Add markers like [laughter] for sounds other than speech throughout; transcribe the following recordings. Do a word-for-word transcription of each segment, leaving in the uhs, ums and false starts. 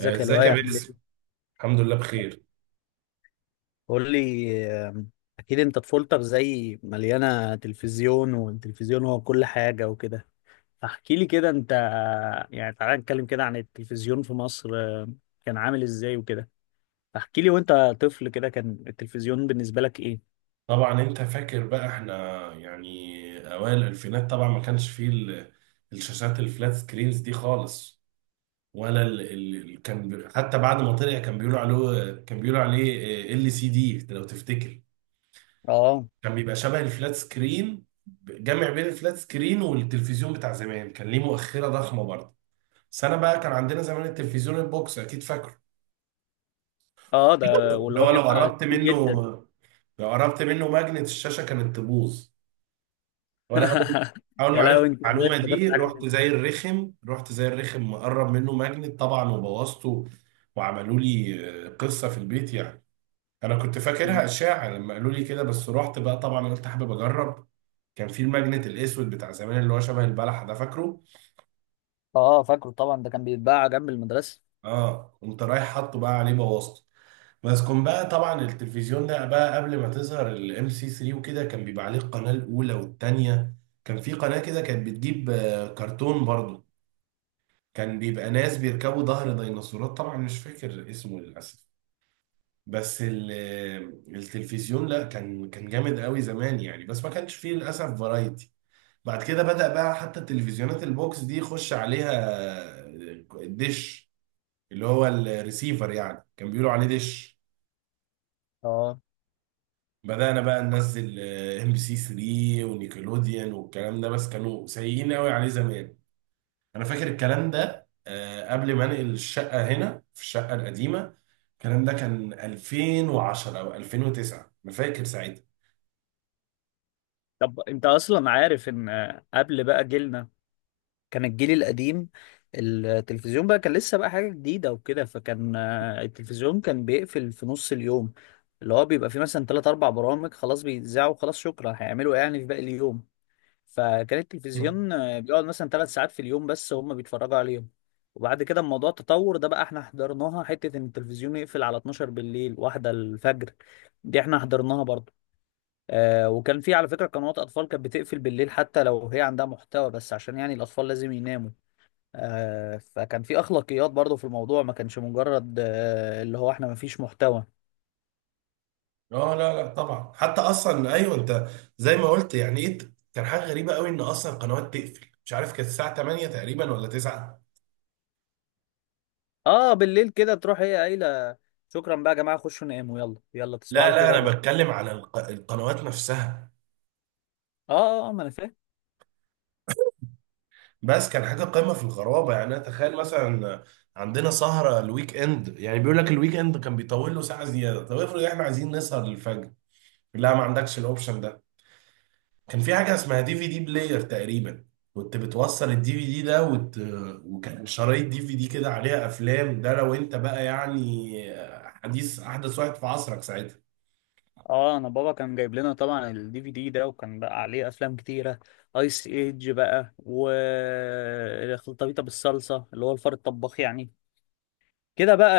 آه، يا ازيك يا لؤي عامل باسم. ايه؟ الحمد لله بخير. قول لي آم، اكيد انت طفولتك زي مليانه تلفزيون، والتلفزيون هو كل حاجه وكده. فاحكي لي كده انت، يعني تعالى نتكلم كده عن التلفزيون في مصر. آم، كان عامل ازاي وكده. فاحكي لي وانت طفل كده، كان التلفزيون بالنسبه لك ايه؟ طبعا انت فاكر بقى احنا يعني اوائل الالفينات، طبعا ما كانش فيه ال- الشاشات الفلات سكرينز دي خالص، ولا ال ال كان بي- حتى بعد ما طلع كان بيقولوا عليه كان بيقولوا عليه ال سي دي لو تفتكر. اه. كان بيبقى شبه الفلات سكرين، جمع بين الفلات سكرين والتلفزيون بتاع زمان، كان ليه مؤخرة ضخمة برضه. بس انا بقى كان عندنا زمان التلفزيون البوكس، اكيد فاكره. اه ده، واللي اللي هو هو لو بيبقى قربت تقيل منه، جدا. لو قربت منه ماجنت الشاشة كانت تبوظ. وانا اول [laughs] اول ما يا عرفت لهوي انت ازاي المعلومه افتكرت دي حاجه رحت زي زي الرخم، رحت زي الرخم مقرب منه ماجنت طبعا وبوظته. وعملوا لي آه، قصه في البيت يعني. انا كنت دي؟ فاكرها اشاعه لما قالوا لي كده، بس رحت بقى طبعا، قلت حابب اجرب. كان في الماجنت الاسود بتاع زمان، اللي هو شبه البلح ده، فاكره. اه فاكره طبعا، ده كان بيتباع جنب المدرسه. اه، قمت رايح حاطه بقى عليه بوظته. بس كان بقى طبعا التلفزيون ده بقى قبل ما تظهر الام سي تلاتة وكده، كان بيبقى عليه القناه الاولى والثانيه. كان في قناه كده كانت بتجيب آه، كرتون برضه، كان بيبقى ناس بيركبوا ظهر ديناصورات، طبعا مش فاكر اسمه للاسف. بس ال- التلفزيون لا، كان كان جامد قوي زمان يعني، بس ما كانش فيه للاسف فرايتي. بعد كده بدأ بقى حتى التلفزيونات البوكس دي يخش عليها ديش، اللي هو الريسيفر يعني، كان بيقولوا عليه ديش. اه. بدأنا بقى ننزل ام بي سي تلاتة ونيكلوديان والكلام ده، بس كانوا سيئين قوي عليه زمان. انا فاكر الكلام ده آه، قبل ما انقل الشقه، هنا في الشقه القديمه. الكلام ده كان ألفين وعشرة او ألفين وتسعة، انا فاكر ساعتها. طب انت اصلا عارف ان آه، قبل بقى جيلنا، كان الجيل القديم التلفزيون بقى كان لسه بقى حاجة جديدة وكده، فكان آه، التلفزيون كان بيقفل في نص اليوم. اللي هو بيبقى فيه مثلا تلات أربع برامج، خلاص بيتذاعوا، خلاص شكرا، هيعملوا إيه يعني في باقي اليوم؟ فكان التلفزيون آه، بيقعد مثلا تلات ساعات في اليوم بس هما بيتفرجوا عليهم. وبعد كده الموضوع تطور، ده بقى احنا حضرناها حتة ان التلفزيون يقفل على اتناشر بالليل، واحدة الفجر دي احنا حضرناها برضه. آه وكان في على فكرة قنوات أطفال كانت بتقفل بالليل حتى لو هي عندها محتوى، بس عشان يعني الأطفال لازم يناموا. آه، فكان في اخلاقيات برضو في الموضوع، ما كانش مجرد آه، اللي هو احنا ما فيش محتوى. اه لا لا طبعا، حتى اصلا ايوه انت زي ما قلت يعني ايه، كان حاجه غريبه قوي ان اصلا القنوات تقفل، مش عارف كانت الساعه تمانية تقريبا ولا تسعة. اه بالليل كده تروح هي قايله شكرا بقى يا جماعه، خشوا ناموا، يلا يلا تصبحوا لا على لا، خير يا انا جماعه. بتكلم على الق- القنوات نفسها. اه اه آه، ما انا فاهم. بس كان حاجه قمه في الغرابه يعني. انا تخيل مثلا عندنا سهره الويك اند، يعني بيقول لك الويك اند كان بيطول له ساعه زياده، طب افرض احنا عايزين نسهر، لا ما عندكش الاوبشن ده. كان في حاجه اسمها دي في دي بلاير تقريبا، كنت بتوصل الدي في دي ده وت... وكان شرايط دي في دي كده عليها افلام، ده لو انت بقى يعني حديث، احدث واحد في عصرك ساعتها. اه انا بابا كان جايب لنا طبعا الدي في دي ده، وكان بقى عليه افلام كتيره. ايس ايج بقى، و الخلطبيطه بالصلصه اللي هو الفار الطباخ يعني، كده بقى.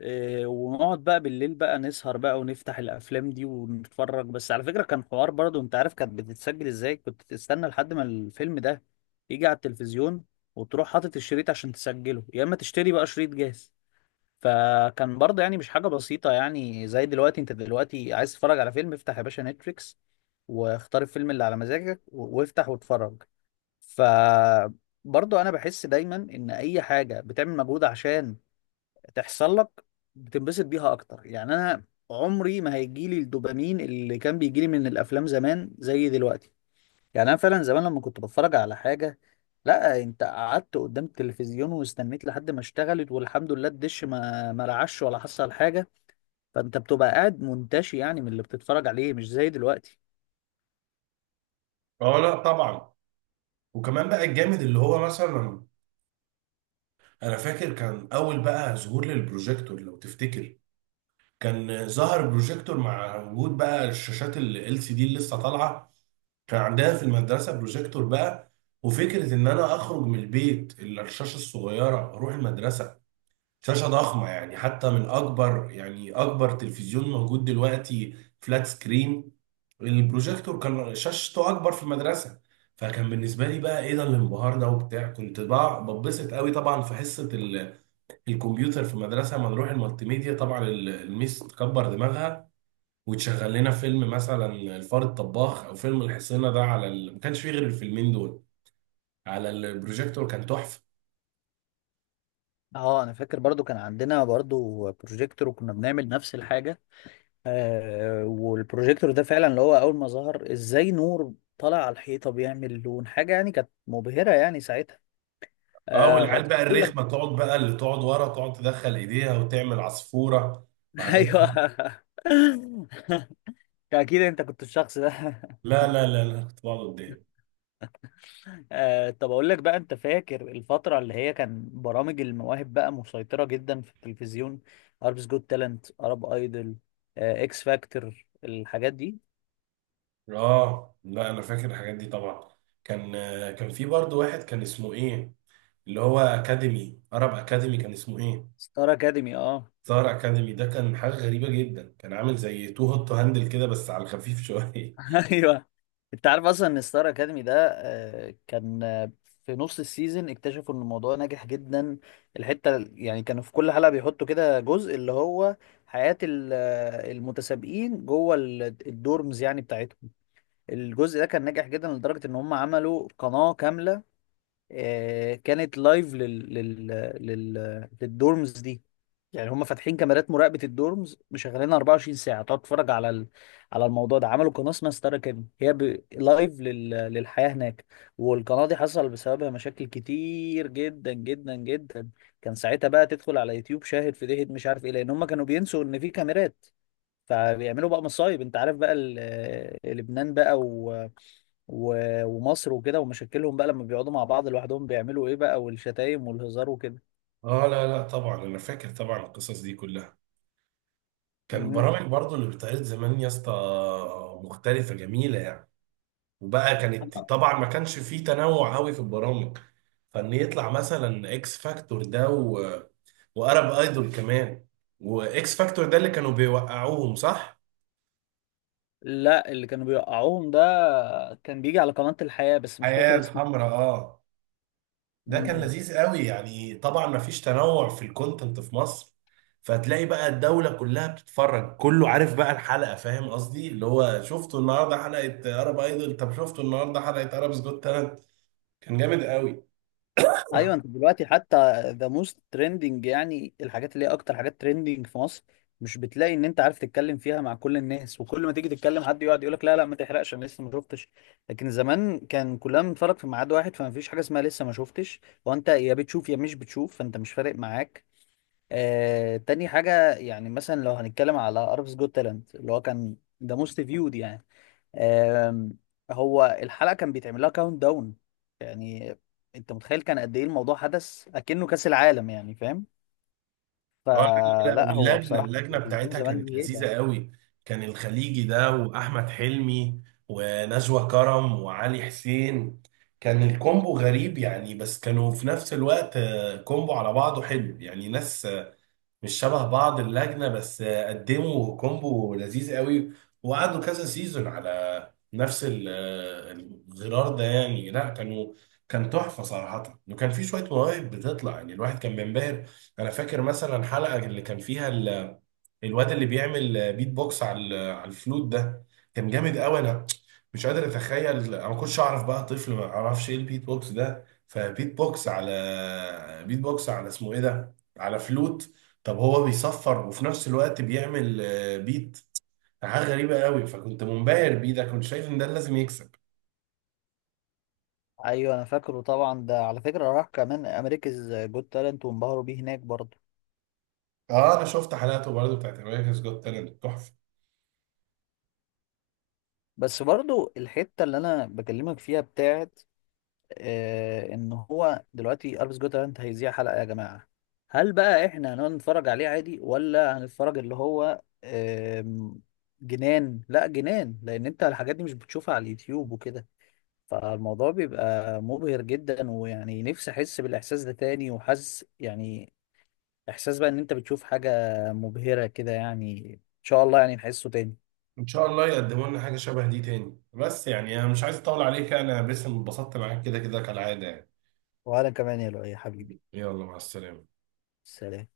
إيه، ونقعد بقى بالليل بقى نسهر بقى ونفتح الافلام دي ونتفرج. بس على فكرة كان حوار برضو، انت عارف كانت بتتسجل ازاي؟ كنت تستنى لحد ما الفيلم ده يجي على التلفزيون، وتروح حاطط الشريط عشان تسجله، يا اما تشتري بقى شريط جاهز. فكان برضه يعني مش حاجة بسيطة يعني زي دلوقتي، انت دلوقتي عايز تتفرج على فيلم افتح يا باشا نتفليكس واختار الفيلم اللي على مزاجك و- وافتح واتفرج. ف برضه انا بحس دايما ان اي حاجة بتعمل مجهود عشان تحصل لك بتنبسط بيها اكتر. يعني انا عمري ما هيجيلي الدوبامين اللي كان بيجيلي من الافلام زمان زي دلوقتي. يعني انا فعلا زمان لما كنت بتفرج على حاجه، لا انت قعدت قدام التلفزيون واستنيت لحد ما اشتغلت، والحمد لله الدش ما ما رعش ولا حصل حاجه. فانت بتبقى قاعد منتشي يعني من اللي بتتفرج عليه، مش زي دلوقتي. اه لا طبعا. وكمان بقى الجامد اللي هو مثلا، انا فاكر كان اول بقى ظهور للبروجيكتور لو تفتكر. كان ظهر بروجيكتور مع وجود بقى الشاشات ال L C D اللي لسه طالعه. كان عندنا في المدرسة بروجيكتور بقى، وفكرة إن أنا أخرج من البيت إلا الشاشة الصغيرة أروح المدرسة شاشة ضخمة، يعني حتى من أكبر، يعني أكبر تلفزيون موجود دلوقتي فلات سكرين، البروجيكتور كان شاشته أكبر في المدرسة. فكان بالنسبة لي بقى إيه ده الانبهار ده وبتاع، كنت بقى بتبسط قوي طبعا في حصة ال- الكمبيوتر في المدرسة، لما نروح المالتي ميديا طبعا ال- الميس تكبر دماغها وتشغل لنا فيلم مثلا الفار الطباخ او فيلم الحصينه ده على ال... ما كانش فيه غير الفيلمين دول على البروجيكتور، كان تحفه. اه انا فاكر برضو كان عندنا برضو بروجيكتور وكنا بنعمل نفس الحاجه. آه والبروجيكتور ده فعلا اللي هو اول ما ظهر، ازاي نور طالع على الحيطه بيعمل لون حاجه؟ يعني كانت مبهره يعني ساعتها. اه آه والعيال بقى تقول لك. الرخمه تقعد بقى، اللي تقعد ورا تقعد تدخل ايديها وتعمل عصفوره [laughs] وحاجات. ايوه. اكيد انت كنت الشخص ده. [laughs] لا لا لا لا، كنت بقعد قدام. آه طب اقول لك بقى، انت فاكر الفتره اللي هي كان برامج المواهب بقى مسيطره جدا في التلفزيون؟ اربس جوت تالنت، ارب ايدل، آه اكس فاكتور، الحاجات دي. اه لا انا فاكر الحاجات دي طبعا. كان آه، كان في برضه واحد كان اسمه ايه، اللي هو اكاديمي، عرب اكاديمي، كان اسمه ايه، ستار اكاديمي اه. ستار اكاديمي. ده كان حاجه غريبه جدا، كان عامل زي تو هوت تو هاندل كده بس على الخفيف [laughs] شويه. [laughs] ايوه. انت عارف اصلا ان ستار اكاديمي ده آه، كان آه، في نص السيزون اكتشفوا ان الموضوع ناجح جدا؟ الحته ال- يعني كانوا في كل حلقه بيحطوا كده جزء اللي هو حياه ال- آه، المتسابقين جوه ال- الدورمز يعني بتاعتهم. الجزء ده كان ناجح جدا، لدرجه ان هم عملوا قناه كامله آه، كانت لايف لل لل لل للدورمز دي. يعني هم فاتحين كاميرات مراقبة الدورمز مشغلينها اربعه وعشرين ساعة، تقعد تتفرج على ال... على الموضوع ده. عملوا قناة اسمها ستار اكاديمي، هي ب... لايف لل... للحياة هناك. والقناة دي حصل بسببها مشاكل كتير جدا جدا جدا. كان ساعتها بقى تدخل على يوتيوب شاهد في دهيت مش عارف ايه، لان هم كانوا بينسوا ان في كاميرات، فبيعملوا بقى مصايب. انت عارف بقى ال- لبنان بقى و... و... ومصر وكده ومشاكلهم بقى لما بيقعدوا مع بعض لوحدهم بيعملوا ايه بقى، والشتايم والهزار وكده. اه لا لا طبعا، انا فاكر طبعا القصص دي كلها. كان مهم. برامج برضو اللي بتعرض زمان يا اسطى مختلفة جميلة يعني. وبقى كانت طبعا ما كانش فيه تنوع قوي في البرامج، فان يطلع مثلا اكس فاكتور ده و... وارب ايدول كمان. واكس فاكتور ده اللي كانوا بيوقعوهم صح؟ لا اللي كانوا بيوقعوهم ده كان بيجي على قناة الحياة، بس مش حياة فاكر اسمه. الحمراء، اه. ده كان مم. لذيذ قوي يعني، طبعا ما فيش تنوع في الكونتنت في مصر، فتلاقي بقى الدولة كلها بتتفرج، كله عارف بقى الحلقة، فاهم قصدي؟ اللي هو شفتوا النهاردة حلقة عرب ايدل، طب شفتوا النهاردة حلقة عرب's جوت تالنت، كان جامد قوي. ايوه انت دلوقتي حتى ذا موست ترندنج، يعني الحاجات اللي هي اكتر حاجات ترندنج في مصر، مش بتلاقي ان انت عارف تتكلم فيها مع كل الناس، وكل ما تيجي تتكلم حد يقعد يقولك لا لا ما تحرقش انا لسه ما شفتش. لكن زمان كان كلنا بنتفرج في ميعاد واحد، فما فيش حاجة اسمها لسه ما شفتش، وانت يا بتشوف يا مش بتشوف، فانت مش فارق معاك. آه، تاني حاجة يعني مثلا لو هنتكلم على أرفس جوت تالنت، اللي هو كان ده موست فيود يعني. آم، هو الحلقة كان بيتعمل لها كاونت داون. يعني انت متخيل كان قد ايه الموضوع؟ حدث اكنه كأس العالم يعني، فاهم؟ اه لا لا لا، فلا هو واللجنة، بصراحة اللجنة التلفزيون بتاعتها زمان كانت دي هيبة. لذيذة قوي. كان الخليجي ده وأحمد حلمي ونجوى كرم وعلي حسين، كان الكومبو غريب يعني، بس كانوا في نفس الوقت آه، كومبو على بعضه حلو، يعني ناس مش شبه بعض اللجنة، بس قدموا كومبو لذيذ قوي، وقعدوا كذا سيزون على نفس ال- الغرار ده يعني، لا كانوا، كان تحفة صراحة. وكان في شوية مواهب بتطلع يعني، الواحد كان بينبهر. أنا فاكر مثلا حلقة اللي كان فيها الواد اللي بيعمل بيت بوكس على ال- على الفلوت ده، كان جامد قوي. انا مش قادر اتخيل، انا ما كنتش اعرف بقى طفل، ما اعرفش ايه البيت بوكس ده، فبيت بوكس على، بيت بوكس على اسمه ايه ده، على فلوت، طب هو بيصفر وفي نفس الوقت بيعمل آه، بيت، حاجه غريبه قوي، فكنت منبهر بيه ده، كنت شايف ان ده لازم يكسب. ايوه انا فاكره طبعا، ده على فكرة راح كمان امريكاز جوت تالنت وانبهروا بيه هناك برضه. اه انا شفت حلقاته برضه بتاعت امريكا's جوت تالنت، تحفه. بس برضه الحتة اللي انا بكلمك فيها بتاعت آه، ان هو دلوقتي الفيس جوتالاند هيذيع حلقه يا جماعه، هل بقى احنا هنقعد نتفرج عليه عادي، ولا هنتفرج اللي هو آم، جنان؟ لا جنان، لان انت الحاجات دي مش بتشوفها على اليوتيوب وكده، فالموضوع بيبقى مبهر جدا. ويعني نفسي احس بالاحساس ده تاني، وحاسس يعني احساس بقى ان انت بتشوف حاجه مبهره كده يعني، ان شاء الله يعني نحسه تاني. ان شاء الله يقدموا لنا حاجه شبه دي تاني. بس يعني انا مش عايز اطول عليك، انا بس انبسطت معاك كده كده كالعاده يعني. وانا كمان يا لؤي يا حبيبي. يلا مع السلامة. سلام.